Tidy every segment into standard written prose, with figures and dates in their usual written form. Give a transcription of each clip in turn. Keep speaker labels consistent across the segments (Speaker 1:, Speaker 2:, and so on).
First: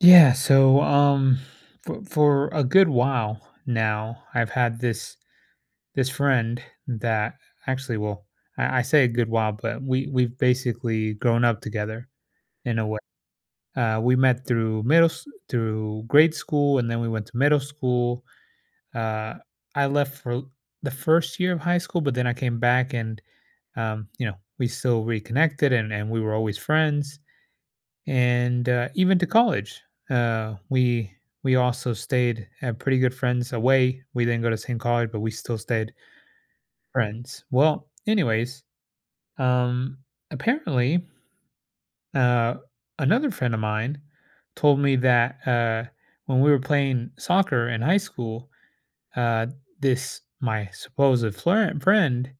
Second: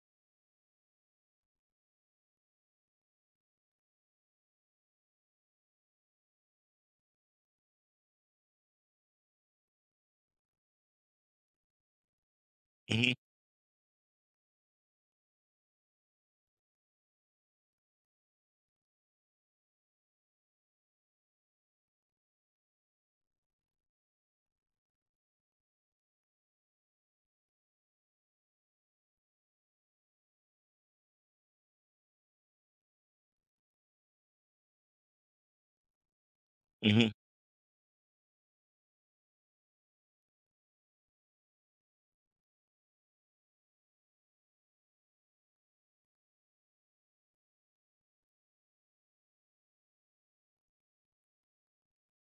Speaker 1: Yeah, so for a good while now, I've had this friend that actually I say a good while, but we've basically grown up together in a way.
Speaker 2: Mhm,
Speaker 1: We met through through grade school, and then we went to middle school. Uh, I left for the first year of high school, but then I came back, and you know, we still reconnected, and we were always friends and even to college. Uh, we we also stayed pretty good friends away. We didn't go to the same college, but we still stayed
Speaker 2: mhm,
Speaker 1: friends. Well, anyways, um, apparently, uh, another friend of mine told me that when we were playing soccer in high school, uh, this my supposed friend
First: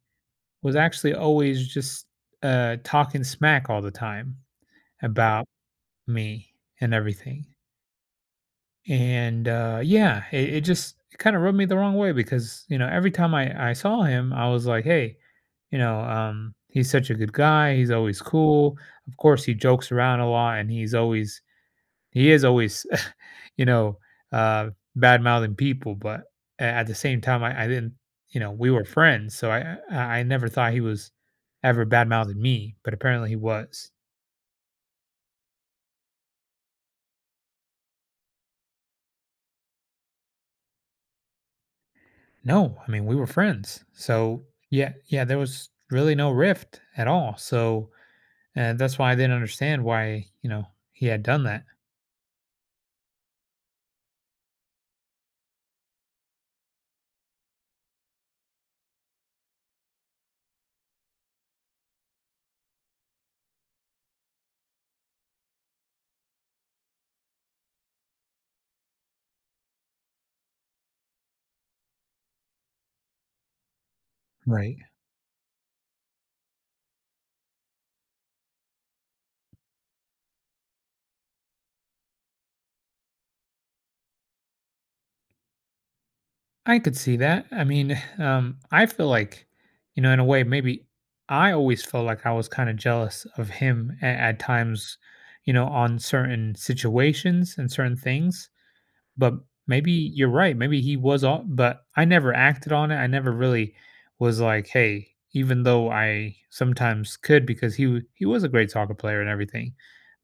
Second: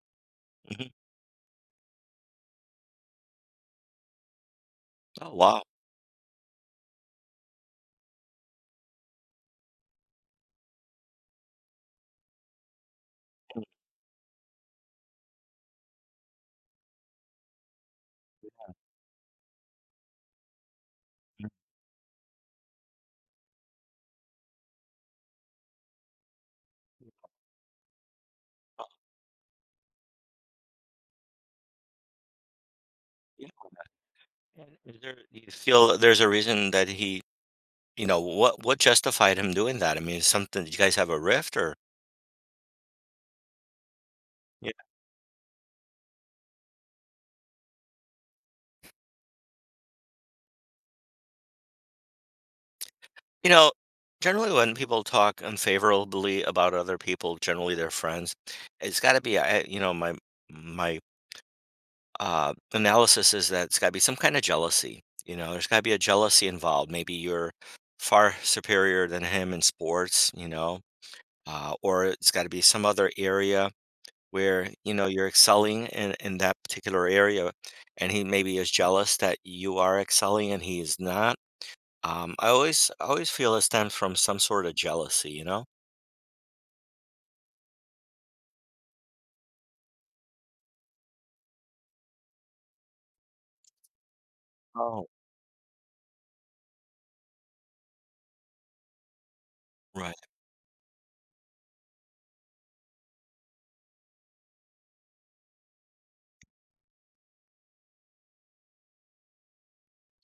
Speaker 1: was
Speaker 2: mhm.
Speaker 1: actually always just talking smack all the time
Speaker 2: Oh,
Speaker 1: about
Speaker 2: wow.
Speaker 1: me and everything. And, yeah, it just kinda rubbed me the wrong way because, you know, every time I saw him, I was like, "Hey," "he's such a good guy, he's always cool." Of course, he jokes around a lot, and he is always, you know, uh, bad-mouthing people, but a at the same time, I didn't you know, we
Speaker 2: Oh,
Speaker 1: were friends, so I never thought he was ever bad-mouthing me, but apparently he
Speaker 2: yeah,
Speaker 1: was.
Speaker 2: and is there do you feel there's a reason that he what justified him doing that? I mean, is something did you guys have a rift or
Speaker 1: No, I mean, we were friends. So,
Speaker 2: Yeah.
Speaker 1: yeah, there was really no rift at all. So, that's why I didn't understand why, you know, he had done that.
Speaker 2: You know, generally when people talk unfavorably about other people, generally their friends, it's gotta be my analysis is that it's gotta be some kinda jealousy, you know? There's gotta be a jealousy involved. Maybe you're far superior than him in sports, or it's gotta be some other area where,
Speaker 1: Right.
Speaker 2: you're excelling in that particular area, and he maybe is jealous that you are excelling and he is not. I always feel it stems from some sort of jealousy, you know?
Speaker 1: I could see that. I mean, I feel like, you know, in a way, maybe I always felt like I was kind of jealous of him at times,
Speaker 2: Oh.
Speaker 1: you know, on certain situations and certain things. But maybe
Speaker 2: Right.
Speaker 1: you're right, maybe he was all but I never acted on it, I never really was like, "Hey," even though I sometimes could because he was a great soccer player and everything,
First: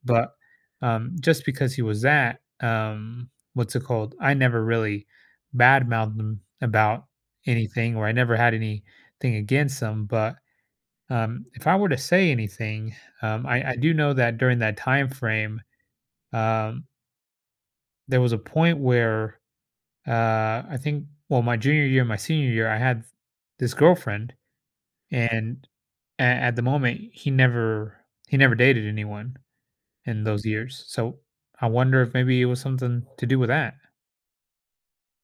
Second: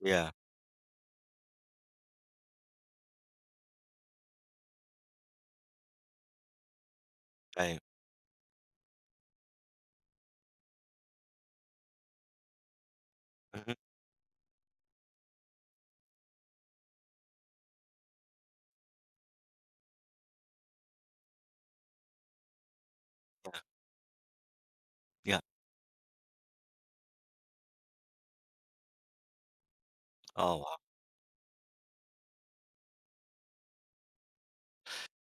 Speaker 2: Yeah.
Speaker 1: but, just because he was that, what's it called? I never really badmouthed him about
Speaker 2: Right.
Speaker 1: anything or I never had anything against him, but, if I were to say anything, um, I
Speaker 2: Mhm.
Speaker 1: I do know that during that time frame, um, there was a point where I think, well, my junior year, my senior year, I had this girlfriend,
Speaker 2: Yeah.
Speaker 1: and at the moment, he never dated anyone in those
Speaker 2: Oh, wow.
Speaker 1: years. So I wonder if maybe it was something to do with that.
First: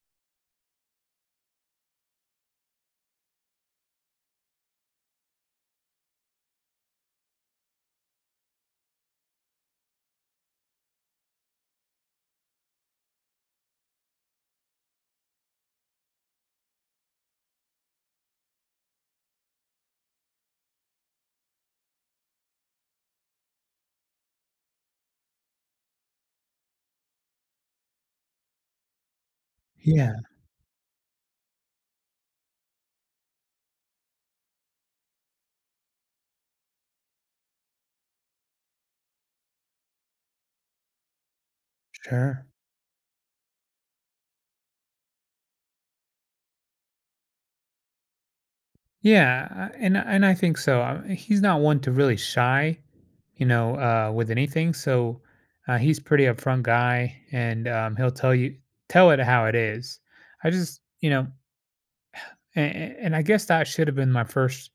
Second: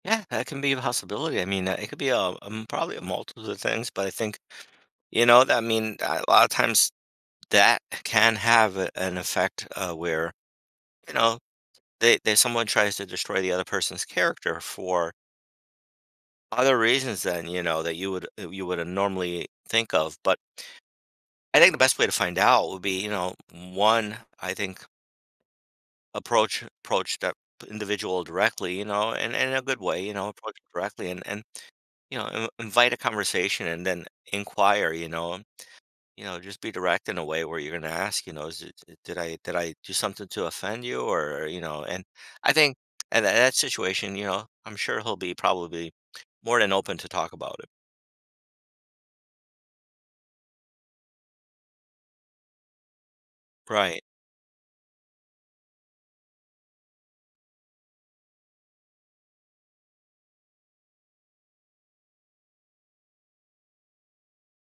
Speaker 2: Yeah, that can be a possibility. I mean, it could be probably a multitude of things, but I think, I mean, a lot of times that can have an effect where, you know, they someone tries to destroy the other person's character for other reasons then, that you wouldn't normally think of, but I think the best way to find out would be, one, I think approach that individual directly, and in a good way,
Speaker 1: Yeah,
Speaker 2: approach it directly and invite a conversation and then inquire, just be direct in a way where you're going to ask, is it, did I do something to offend you or, and
Speaker 1: sure.
Speaker 2: I think in that situation, I'm sure he'll be probably more than open to talk about it.
Speaker 1: Yeah, and I think so. He's not one to really shy, you know,
Speaker 2: Right.
Speaker 1: with anything. So he's pretty upfront guy, and he'll tell you tell it how it is. I just, you know, and I guess that should have been my first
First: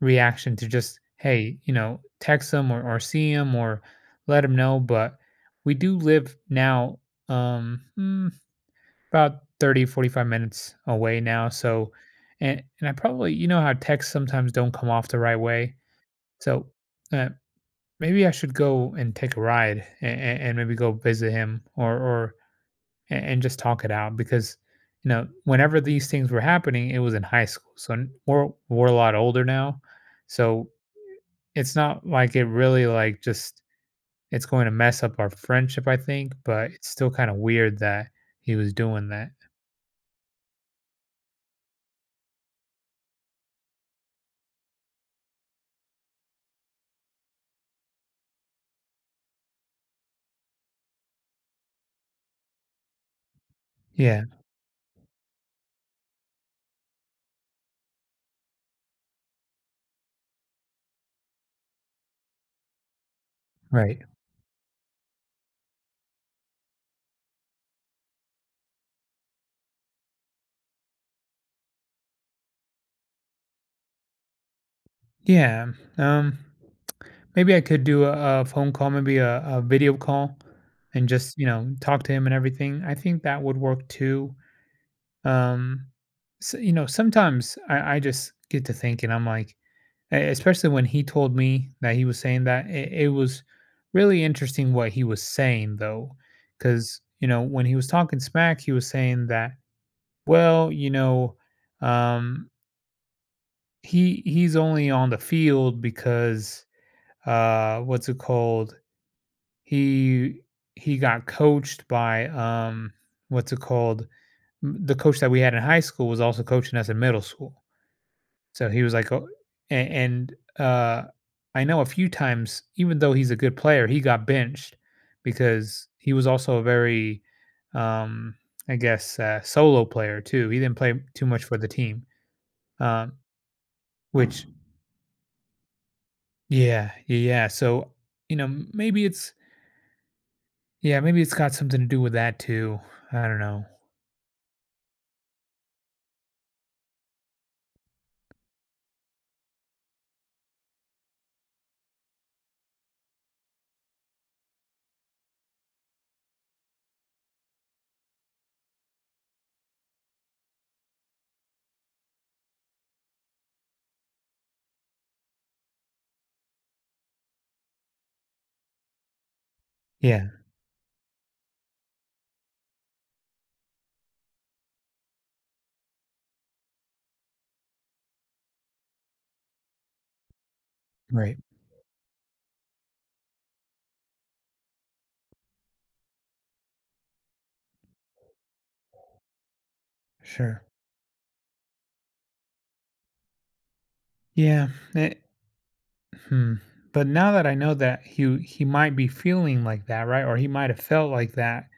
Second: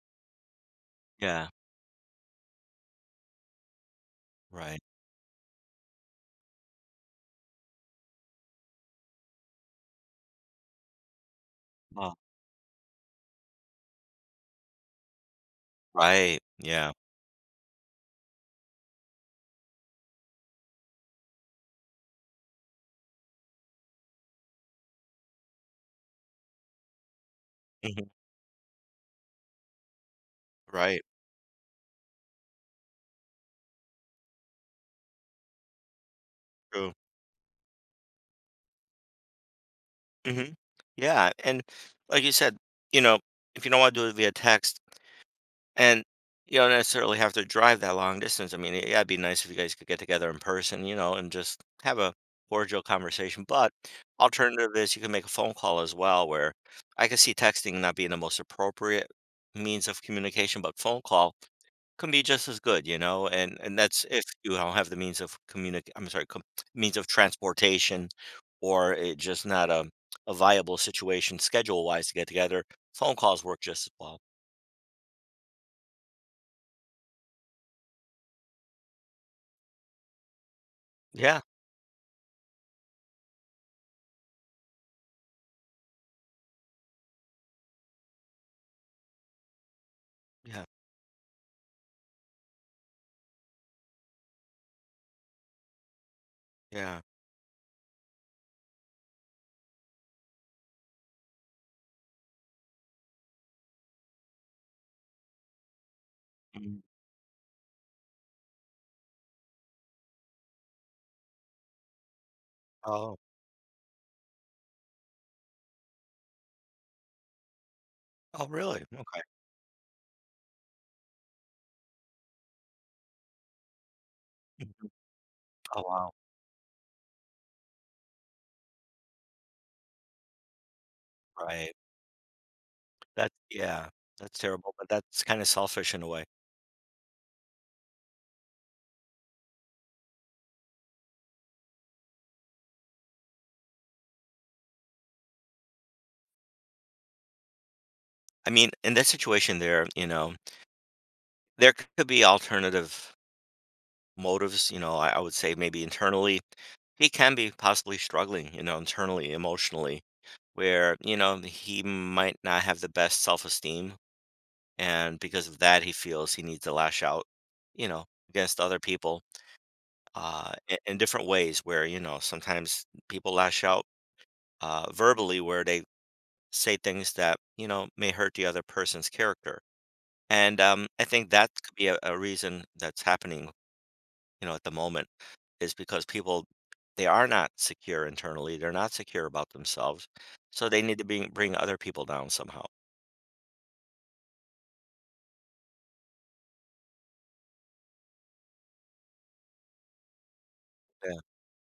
Speaker 1: reaction to just,
Speaker 2: Yeah.
Speaker 1: hey, you know, text them or see them or let them
Speaker 2: Right.
Speaker 1: know. But we do live now um, mm, about 30-45 minutes away now. So,
Speaker 2: Oh,
Speaker 1: and I probably, you know how texts sometimes don't come off the right way.
Speaker 2: right.
Speaker 1: So
Speaker 2: Yeah.
Speaker 1: uh, maybe I should go and take a ride and maybe go visit him or, and just talk it out because you know, whenever these things were happening, it was in high school. So
Speaker 2: Mhm.
Speaker 1: we're a lot older now. So
Speaker 2: Right.
Speaker 1: it's not like it really like just it's going to mess up our friendship, I think, but it's
Speaker 2: True.
Speaker 1: still kind of weird that he was doing that.
Speaker 2: Mhm. Yeah, and like you said, you know, if you don't wanna do it via text and you don't necessarily have to drive that long distance, I mean, yeah, it'd be nice if you guys could get together in person, and just have a cordial conversation, but
Speaker 1: Yeah,
Speaker 2: alternative is you can make a phone call as well where I could see texting not being the most appropriate means of communication, but phone call can be just as good, and
Speaker 1: right.
Speaker 2: that's if you don't have the means of communic I'm sorry, com means of transportation or it just not a viable situation schedule-wise to get together, phone calls work just as well.
Speaker 1: Yeah. Um maybe I could do a phone call, maybe a video call and just,
Speaker 2: Yeah,
Speaker 1: you know, talk to him and everything. I think that would work too. Um so, you know, sometimes I just get to thinking, I'm like, E
Speaker 2: yeah,
Speaker 1: especially when he told me that he was saying that, it was really interesting what he was saying though,
Speaker 2: yeah.
Speaker 1: because you know, when he was talking smack, he was saying that, "Well, you know, um, he's only on the field because,
Speaker 2: Mm.
Speaker 1: what's it called? He he got coached by,
Speaker 2: Oh,
Speaker 1: what's it called? M the coach that we had in high school was also coaching us in middle school."
Speaker 2: oh,
Speaker 1: So
Speaker 2: really?
Speaker 1: he was like,
Speaker 2: Okay.
Speaker 1: oh, a- and I know a few times, even though he's a good player, he got benched
Speaker 2: Mhm. Oh,
Speaker 1: because he
Speaker 2: wow.
Speaker 1: was also a very, um, I guess, solo player too. He didn't play too much for the
Speaker 2: Right.
Speaker 1: team, um,
Speaker 2: That Yeah, that's
Speaker 1: which,
Speaker 2: terrible, but that's kinda selfish in a way.
Speaker 1: yeah. So you know, maybe it's yeah, maybe it's got something to do with that too. I don't know.
Speaker 2: I mean, in that situation there, there could be alternative motives, I would say maybe internally, he can be possibly struggling, internally, emotionally, where, he might not have the best self esteem. And because of that, he feels he needs to lash out, against other people
Speaker 1: Yeah,
Speaker 2: in different ways where, sometimes people lash out verbally where they say things that, may hurt the other person's character. And I think
Speaker 1: right,
Speaker 2: that could be a reason that's happening, at the moment is because people they are not secure internally. They're not secure about themselves,
Speaker 1: sure.
Speaker 2: so they need to bring other people down somehow.
Speaker 1: Yeah. it- hmm. But now that I know that he might be feeling like that, right? Or he might have felt
Speaker 2: Yeah,
Speaker 1: like that.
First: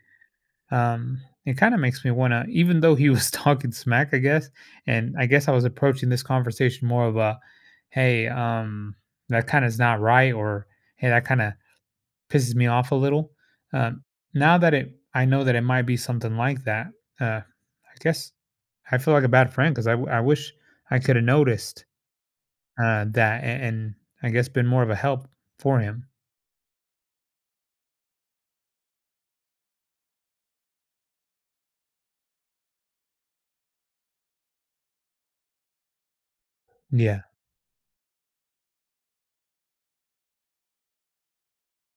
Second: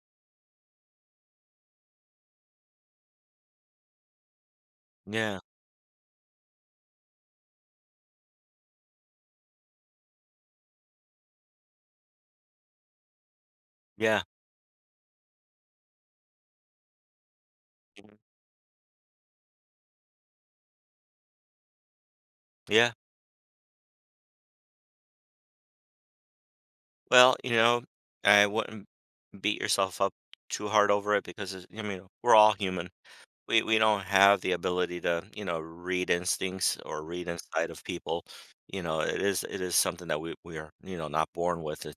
Speaker 1: It kind of makes me want to, even though he was talking smack, I guess, and I
Speaker 2: yeah,
Speaker 1: guess I was approaching this conversation more of a, hey, that kind of is not right, or hey, that kind of pisses me off a little. Um,
Speaker 2: yeah,
Speaker 1: now that it, I know that it might be something like that. Uh, I guess I feel like a bad friend because I wish I could have noticed
Speaker 2: yeah.
Speaker 1: that and I guess been more of a help for him.
Speaker 2: Well, I wouldn't beat yourself up too hard over it because I mean we're all human. We don't have the ability to read instincts or
Speaker 1: Yeah.
Speaker 2: read inside of people. It is something that we are not born with,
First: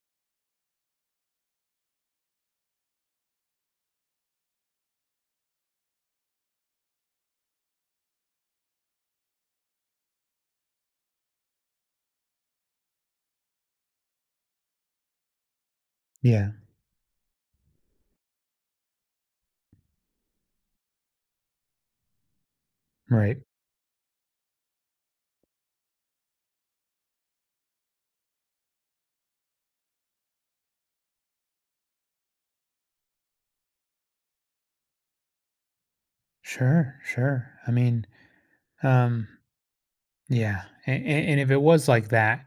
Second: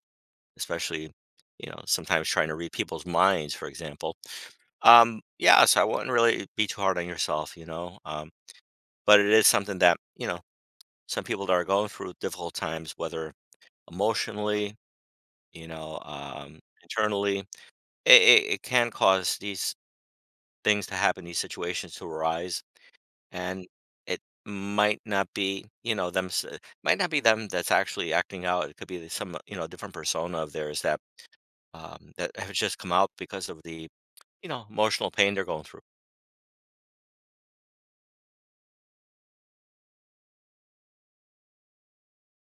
Speaker 2: especially sometimes trying to read people's minds, for example. Yeah, so I wouldn't really be too hard on yourself. But it is something that, some people that are going through difficult times, whether emotionally,
Speaker 1: Yeah.
Speaker 2: internally, it can cause these things to happen, these situations to arise,
Speaker 1: Right.
Speaker 2: and it might not be, them, might not be them that's actually acting out. It could be some, different persona of theirs that have just come out because of the, emotional pain they're going through.
Speaker 1: Sure. Sure. I mean, um, yeah, and if it was like that,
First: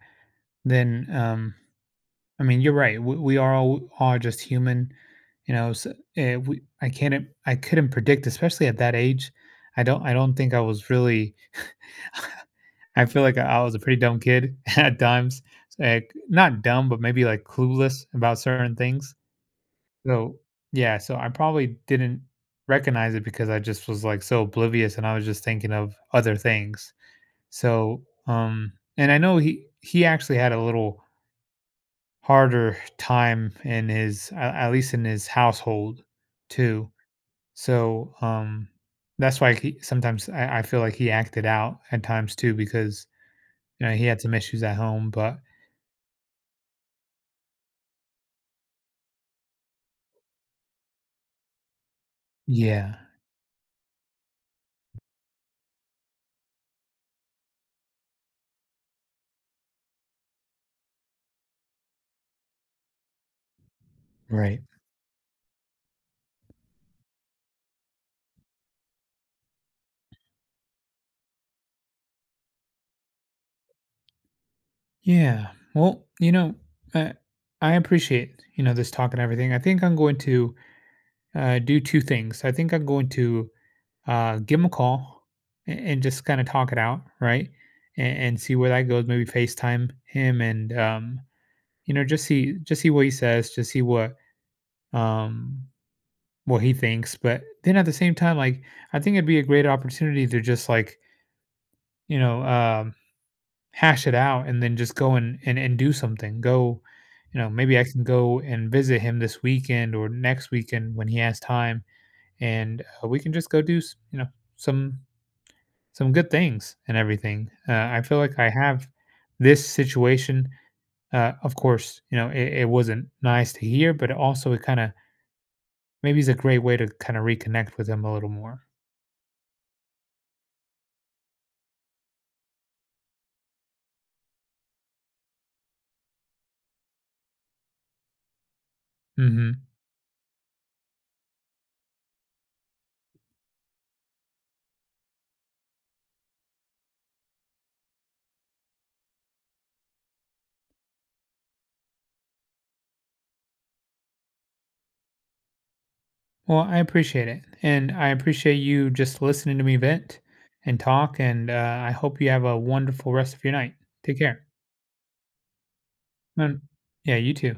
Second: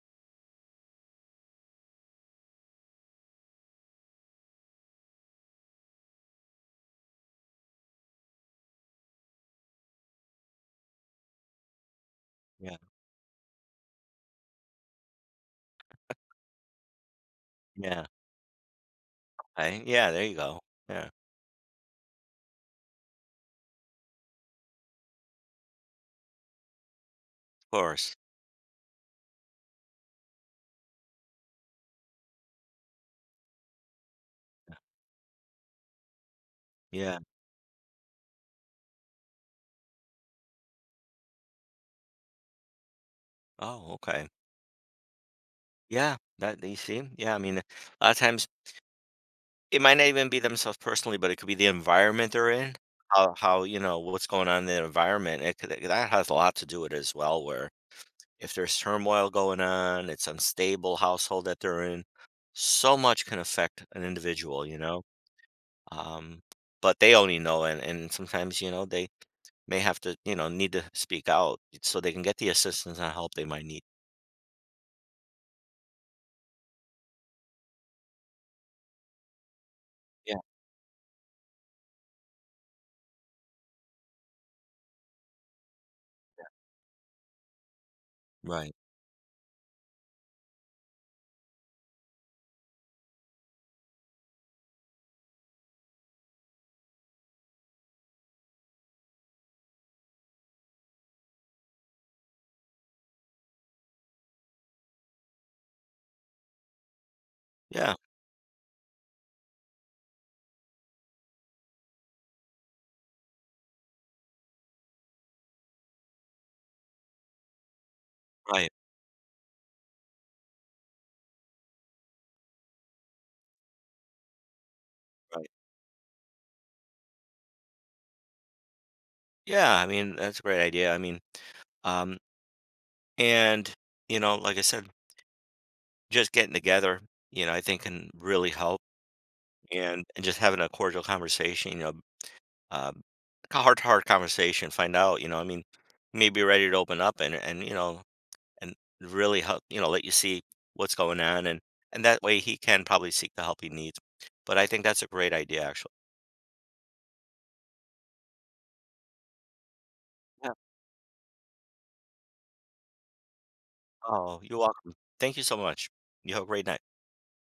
Speaker 1: then I mean, you're right. We are all are just human, you know. So, I can't, I couldn't predict, especially at that age. I don't think I was really.
Speaker 2: Yeah,
Speaker 1: I feel like I was a pretty dumb kid at times. Like not dumb, but maybe like
Speaker 2: yeah.
Speaker 1: clueless about certain things.
Speaker 2: Okay, yeah, there you
Speaker 1: So
Speaker 2: go.
Speaker 1: yeah,
Speaker 2: Yeah, of
Speaker 1: so I probably didn't recognize it because I just was like so oblivious, and I was just thinking of other things. So,
Speaker 2: course.
Speaker 1: and I know he actually had a little harder time in his at least in his household too.
Speaker 2: Yeah.
Speaker 1: So, that's why he, sometimes I feel like he acted out at times too because you
Speaker 2: Oh,
Speaker 1: know he had
Speaker 2: okay.
Speaker 1: some issues at home. But
Speaker 2: Yeah, that you see? Yeah, I mean, a lot of times it might not even be themselves personally, but it could be the environment they're in.
Speaker 1: yeah,
Speaker 2: How, what's going on in the environment. That has a lot to do with it as well, where if there's turmoil going on, it's unstable household that they're in, so much can affect an
Speaker 1: right,
Speaker 2: individual, you know? Um, but they only know and sometimes, they may have to, need to speak out so they can get the assistance and help they might need.
Speaker 1: yeah. Well, you know, I, I appreciate you know this talk and everything. I think I'm going
Speaker 2: Yeah,
Speaker 1: to do two things. I think I'm going to give them a call and just kind of talk it out, right? And see where
Speaker 2: right.
Speaker 1: that goes. Maybe FaceTime him and you know, just see what he says, just see um what he thinks. But then at the same time, like I think it'd be a great opportunity to just like, you know, hash it out and then just go and do something. Go, you know, maybe I
Speaker 2: Yeah,
Speaker 1: can go and visit him this weekend or next weekend when he has time and we can just go do, you know, some some good things and everything. I feel like I
Speaker 2: right,
Speaker 1: have this situation. Of course, you know it, it wasn't nice to hear, but also it kind of
Speaker 2: right.
Speaker 1: maybe is a great way to kind of reconnect with him a little more.
Speaker 2: Yeah, I mean, that's a great idea. I mean, um, and like I said, just getting together, I think can really help,
Speaker 1: hmm
Speaker 2: and just having a cordial conversation, um, a heart to heart conversation, find out, I mean, maybe ready to open up and really help, let you see what's going on, and that way he can probably seek the help he needs. But I think that's a great idea, actually.
Speaker 1: Well, I appreciate it, and I appreciate you just listening to me vent
Speaker 2: Yeah.
Speaker 1: and talk. And I hope you have a wonderful rest of your night. Take
Speaker 2: Oh,
Speaker 1: care.
Speaker 2: you're welcome. Thank you so much. You have a
Speaker 1: Um,
Speaker 2: great night.
Speaker 1: yeah, you too.